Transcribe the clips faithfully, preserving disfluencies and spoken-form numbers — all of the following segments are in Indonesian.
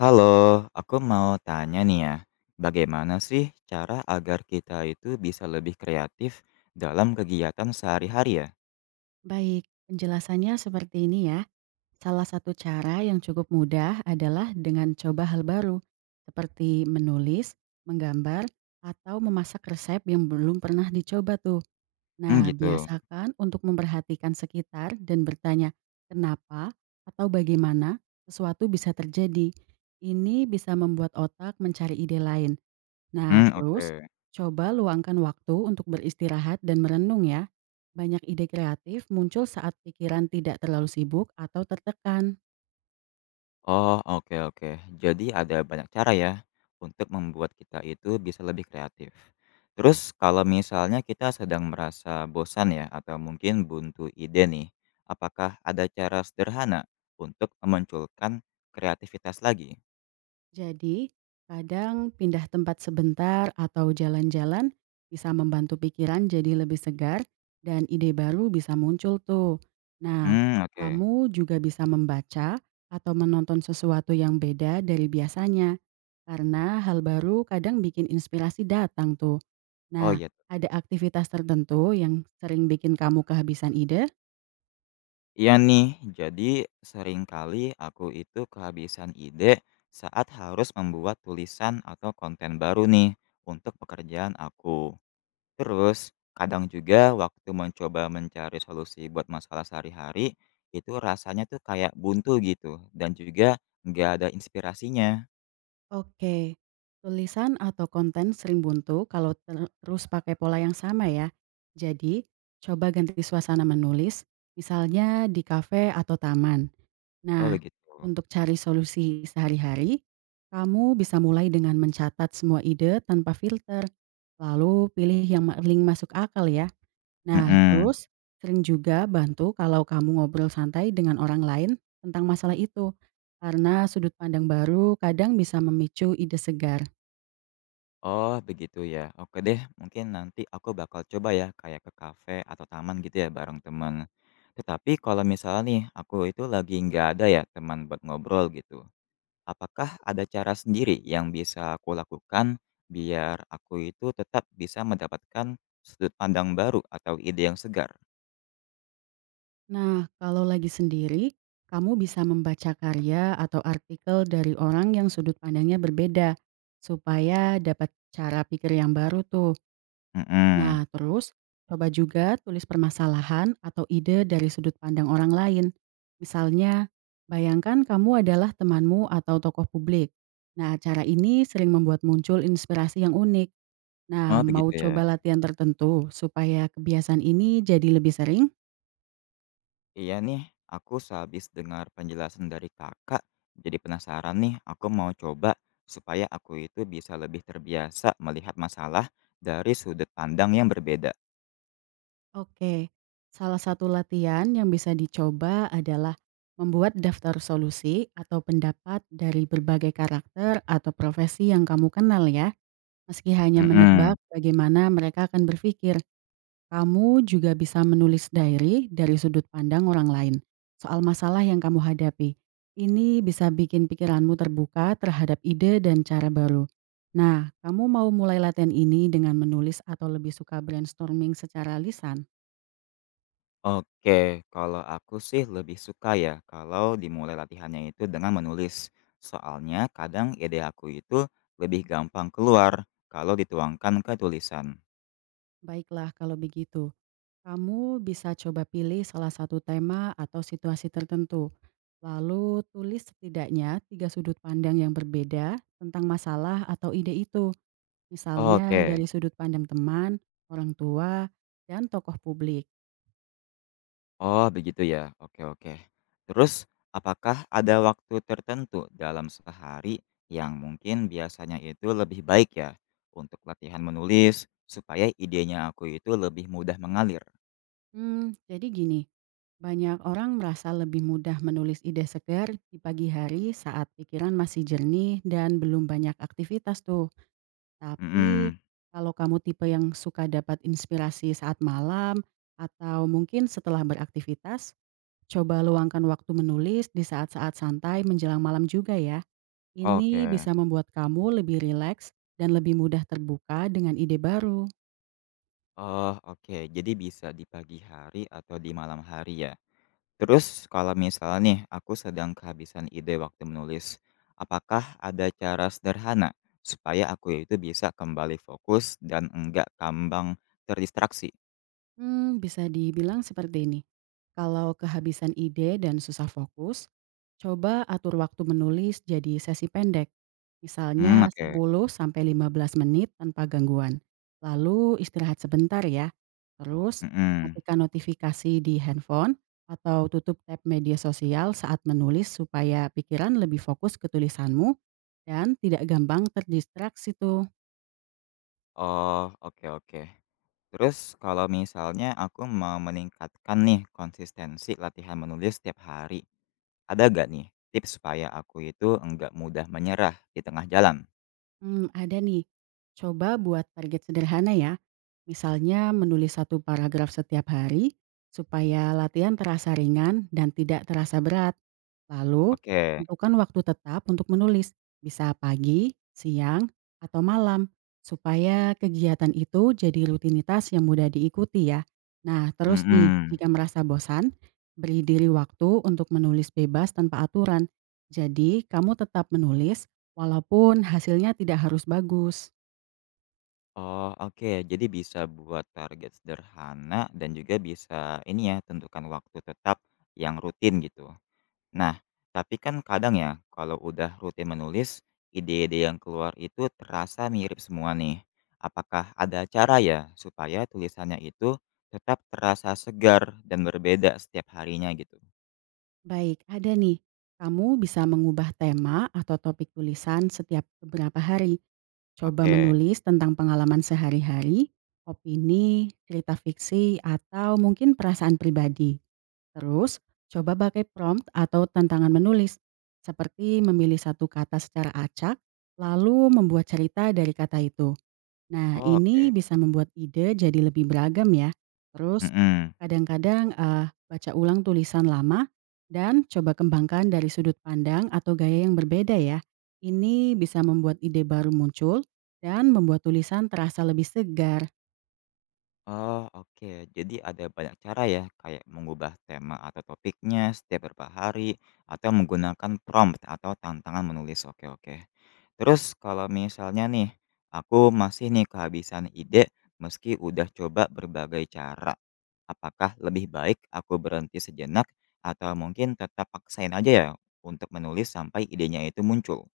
Halo, aku mau tanya nih ya, bagaimana sih cara agar kita itu bisa lebih kreatif dalam kegiatan sehari-hari ya? Baik, penjelasannya seperti ini ya. Salah satu cara yang cukup mudah adalah dengan coba hal baru, seperti menulis, menggambar, atau memasak resep yang belum pernah dicoba tuh. Hmm, Nah, gitu. biasakan untuk memperhatikan sekitar dan bertanya, kenapa atau bagaimana sesuatu bisa terjadi. Ini bisa membuat otak mencari ide lain. Nah, Hmm, terus oke. coba luangkan waktu untuk beristirahat dan merenung ya. Banyak ide kreatif muncul saat pikiran tidak terlalu sibuk atau tertekan. Oh, oke oke. Jadi ada banyak cara ya untuk membuat kita itu bisa lebih kreatif. Terus kalau misalnya kita sedang merasa bosan ya atau mungkin buntu ide nih, apakah ada cara sederhana untuk memunculkan kreativitas lagi? Jadi, kadang pindah tempat sebentar atau jalan-jalan bisa membantu pikiran jadi lebih segar dan ide baru bisa muncul tuh. Nah, Hmm, oke. kamu juga bisa membaca atau menonton sesuatu yang beda dari biasanya. Karena hal baru kadang bikin inspirasi datang tuh. Oh Nah, iya. ada aktivitas tertentu yang sering bikin kamu kehabisan ide? Iya nih, jadi seringkali aku itu kehabisan ide saat harus membuat tulisan atau konten baru nih untuk pekerjaan aku. Terus, kadang juga waktu mencoba mencari solusi buat masalah sehari-hari, itu rasanya tuh kayak buntu gitu dan juga nggak ada inspirasinya. Oke. Tulisan atau konten sering buntu kalau ter- terus pakai pola yang sama ya. Jadi, coba ganti suasana menulis, misalnya di kafe atau taman. Oh Nah, begitu. untuk cari solusi sehari-hari, kamu bisa mulai dengan mencatat semua ide tanpa filter. Lalu pilih yang paling masuk akal ya. Nah, Mhm. terus sering juga bantu kalau kamu ngobrol santai dengan orang lain tentang masalah itu, karena sudut pandang baru kadang bisa memicu ide segar. Oh, begitu ya. Oke deh, mungkin nanti aku bakal coba ya kayak ke kafe atau taman gitu ya bareng teman. Tetapi kalau misalnya nih aku itu lagi nggak ada ya teman buat ngobrol gitu. Apakah ada cara sendiri yang bisa aku lakukan biar aku itu tetap bisa mendapatkan sudut pandang baru atau ide yang segar? Nah, kalau lagi sendiri, kamu bisa membaca karya atau artikel dari orang yang sudut pandangnya berbeda, supaya dapat cara pikir yang baru tuh. Mm-mm. Nah, terus coba juga tulis permasalahan atau ide dari sudut pandang orang lain. Misalnya, bayangkan kamu adalah temanmu atau tokoh publik. Nah, cara ini sering membuat muncul inspirasi yang unik. Nah, Oh, mau begitu ya. coba latihan tertentu supaya kebiasaan ini jadi lebih sering? Iya nih, aku sehabis dengar penjelasan dari kakak, jadi penasaran nih, aku mau coba supaya aku itu bisa lebih terbiasa melihat masalah dari sudut pandang yang berbeda. Oke, salah satu latihan yang bisa dicoba adalah membuat daftar solusi atau pendapat dari berbagai karakter atau profesi yang kamu kenal ya. Meski hanya menebak Mm-mm. bagaimana mereka akan berpikir, kamu juga bisa menulis diary dari sudut pandang orang lain soal masalah yang kamu hadapi. Ini bisa bikin pikiranmu terbuka terhadap ide dan cara baru. Nah, kamu mau mulai latihan ini dengan menulis atau lebih suka brainstorming secara lisan? Oke, kalau aku sih lebih suka ya kalau dimulai latihannya itu dengan menulis. Soalnya kadang ide aku itu lebih gampang keluar kalau dituangkan ke tulisan. Baiklah kalau begitu. Kamu bisa coba pilih salah satu tema atau situasi tertentu, lalu tulis setidaknya tiga sudut pandang yang berbeda tentang masalah atau ide itu. Misalnya Oke. dari sudut pandang teman, orang tua, dan tokoh publik. Oh begitu ya, oke oke. Terus apakah ada waktu tertentu dalam sehari yang mungkin biasanya itu lebih baik ya untuk latihan menulis supaya idenya aku itu lebih mudah mengalir? Hmm, jadi gini, banyak orang merasa lebih mudah menulis ide segar di pagi hari saat pikiran masih jernih dan belum banyak aktivitas tuh. Tapi, Mhm, kalau kamu tipe yang suka dapat inspirasi saat malam atau mungkin setelah beraktivitas, coba luangkan waktu menulis di saat-saat santai menjelang malam juga ya. Ini oke. bisa membuat kamu lebih rileks dan lebih mudah terbuka dengan ide baru. Oh oke, jadi bisa di pagi hari atau di malam hari ya? Terus kalau misalnya nih aku sedang kehabisan ide waktu menulis, apakah ada cara sederhana supaya aku itu bisa kembali fokus dan enggak gampang terdistraksi? Mmm, bisa dibilang seperti ini. Kalau kehabisan ide dan susah fokus, coba atur waktu menulis jadi sesi pendek. Hmm, Misalnya oke. sepuluh sampai lima belas menit tanpa gangguan. Lalu istirahat sebentar ya. Terus Mhm. matikan notifikasi di handphone atau tutup tab media sosial saat menulis supaya pikiran lebih fokus ke tulisanmu dan tidak gampang terdistraksi tuh. Oh, oke oke. Terus kalau misalnya aku mau meningkatkan nih konsistensi latihan menulis setiap hari, ada gak nih tips supaya aku itu enggak mudah menyerah di tengah jalan? Mmm, ada nih. Coba buat target sederhana ya. Misalnya menulis satu paragraf setiap hari, supaya latihan terasa ringan dan tidak terasa berat. Lalu, Oke. tentukan waktu tetap untuk menulis, bisa pagi, siang, atau malam, supaya kegiatan itu jadi rutinitas yang mudah diikuti ya. Nah, terus nih, Mhm. jika merasa bosan, beri diri waktu untuk menulis bebas tanpa aturan. Jadi, kamu tetap menulis walaupun hasilnya tidak harus bagus. Oh, oke. Jadi bisa buat target sederhana dan juga bisa ini ya, tentukan waktu tetap yang rutin gitu. Nah, tapi kan kadang ya, kalau udah rutin menulis, ide-ide yang keluar itu terasa mirip semua nih. Apakah ada cara ya supaya tulisannya itu tetap terasa segar dan berbeda setiap harinya gitu? Baik, ada nih. Kamu bisa mengubah tema atau topik tulisan setiap beberapa hari. Coba Oke. menulis tentang pengalaman sehari-hari, opini, cerita fiksi, atau mungkin perasaan pribadi. Terus, coba pakai prompt atau tantangan menulis, seperti memilih satu kata secara acak, lalu membuat cerita dari kata itu. Nah, Oh, oke. ini bisa membuat ide jadi lebih beragam ya. Terus, Mm-mm. kadang-kadang eh, baca ulang tulisan lama dan coba kembangkan dari sudut pandang atau gaya yang berbeda ya. Ini bisa membuat ide baru muncul dan membuat tulisan terasa lebih segar. Oh, oke. Jadi ada banyak cara ya, kayak mengubah tema atau topiknya setiap beberapa hari atau menggunakan prompt atau tantangan menulis. Oke, oke. Terus kalau misalnya nih, aku masih nih kehabisan ide meski udah coba berbagai cara. Apakah lebih baik aku berhenti sejenak atau mungkin tetap paksain aja ya untuk menulis sampai idenya itu muncul?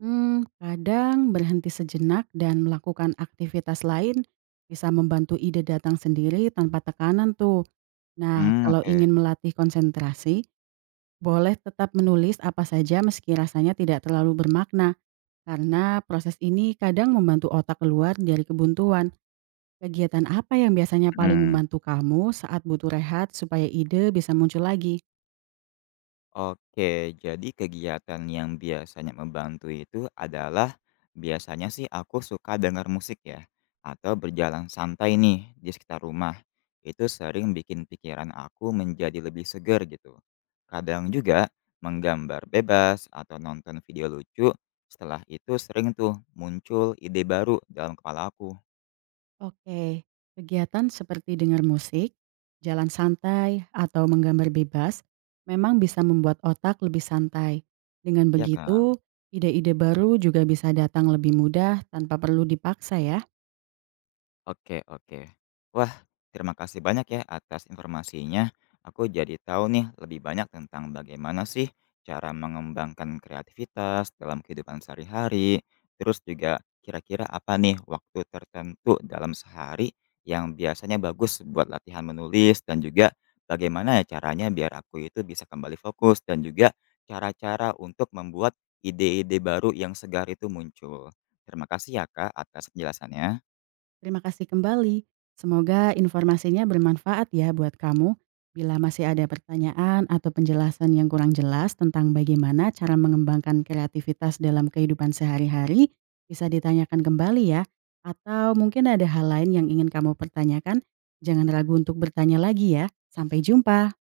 Hmm, kadang berhenti sejenak dan melakukan aktivitas lain bisa membantu ide datang sendiri tanpa tekanan tuh. Nah, Hmm, kalau oke. ingin melatih konsentrasi, boleh tetap menulis apa saja meski rasanya tidak terlalu bermakna, karena proses ini kadang membantu otak keluar dari kebuntuan. Kegiatan apa yang biasanya paling Hmm. membantu kamu saat butuh rehat supaya ide bisa muncul lagi? Oke, jadi kegiatan yang biasanya membantu itu adalah biasanya sih aku suka dengar musik ya, atau berjalan santai nih di sekitar rumah. Itu sering bikin pikiran aku menjadi lebih segar gitu. Kadang juga menggambar bebas atau nonton video lucu, setelah itu sering tuh muncul ide baru dalam kepala aku, Oke, kegiatan seperti dengar musik, jalan santai, atau menggambar bebas memang bisa membuat otak lebih santai. Dengan ya kan? begitu, ide-ide baru juga bisa datang lebih mudah tanpa perlu dipaksa ya. Oke oke. Wah, terima kasih banyak ya atas informasinya. Aku jadi tahu nih lebih banyak tentang bagaimana sih cara mengembangkan kreativitas dalam kehidupan sehari-hari. Terus juga kira-kira apa nih waktu tertentu dalam sehari yang biasanya bagus buat latihan menulis dan juga bagaimana ya caranya biar aku itu bisa kembali fokus dan juga cara-cara untuk membuat ide-ide baru yang segar itu muncul. Terima kasih ya Kak atas penjelasannya. Terima kasih kembali. Semoga informasinya bermanfaat ya buat kamu. Bila masih ada pertanyaan atau penjelasan yang kurang jelas tentang bagaimana cara mengembangkan kreativitas dalam kehidupan sehari-hari, bisa ditanyakan kembali ya. Atau mungkin ada hal lain yang ingin kamu pertanyakan, jangan ragu untuk bertanya lagi ya. Sampai jumpa.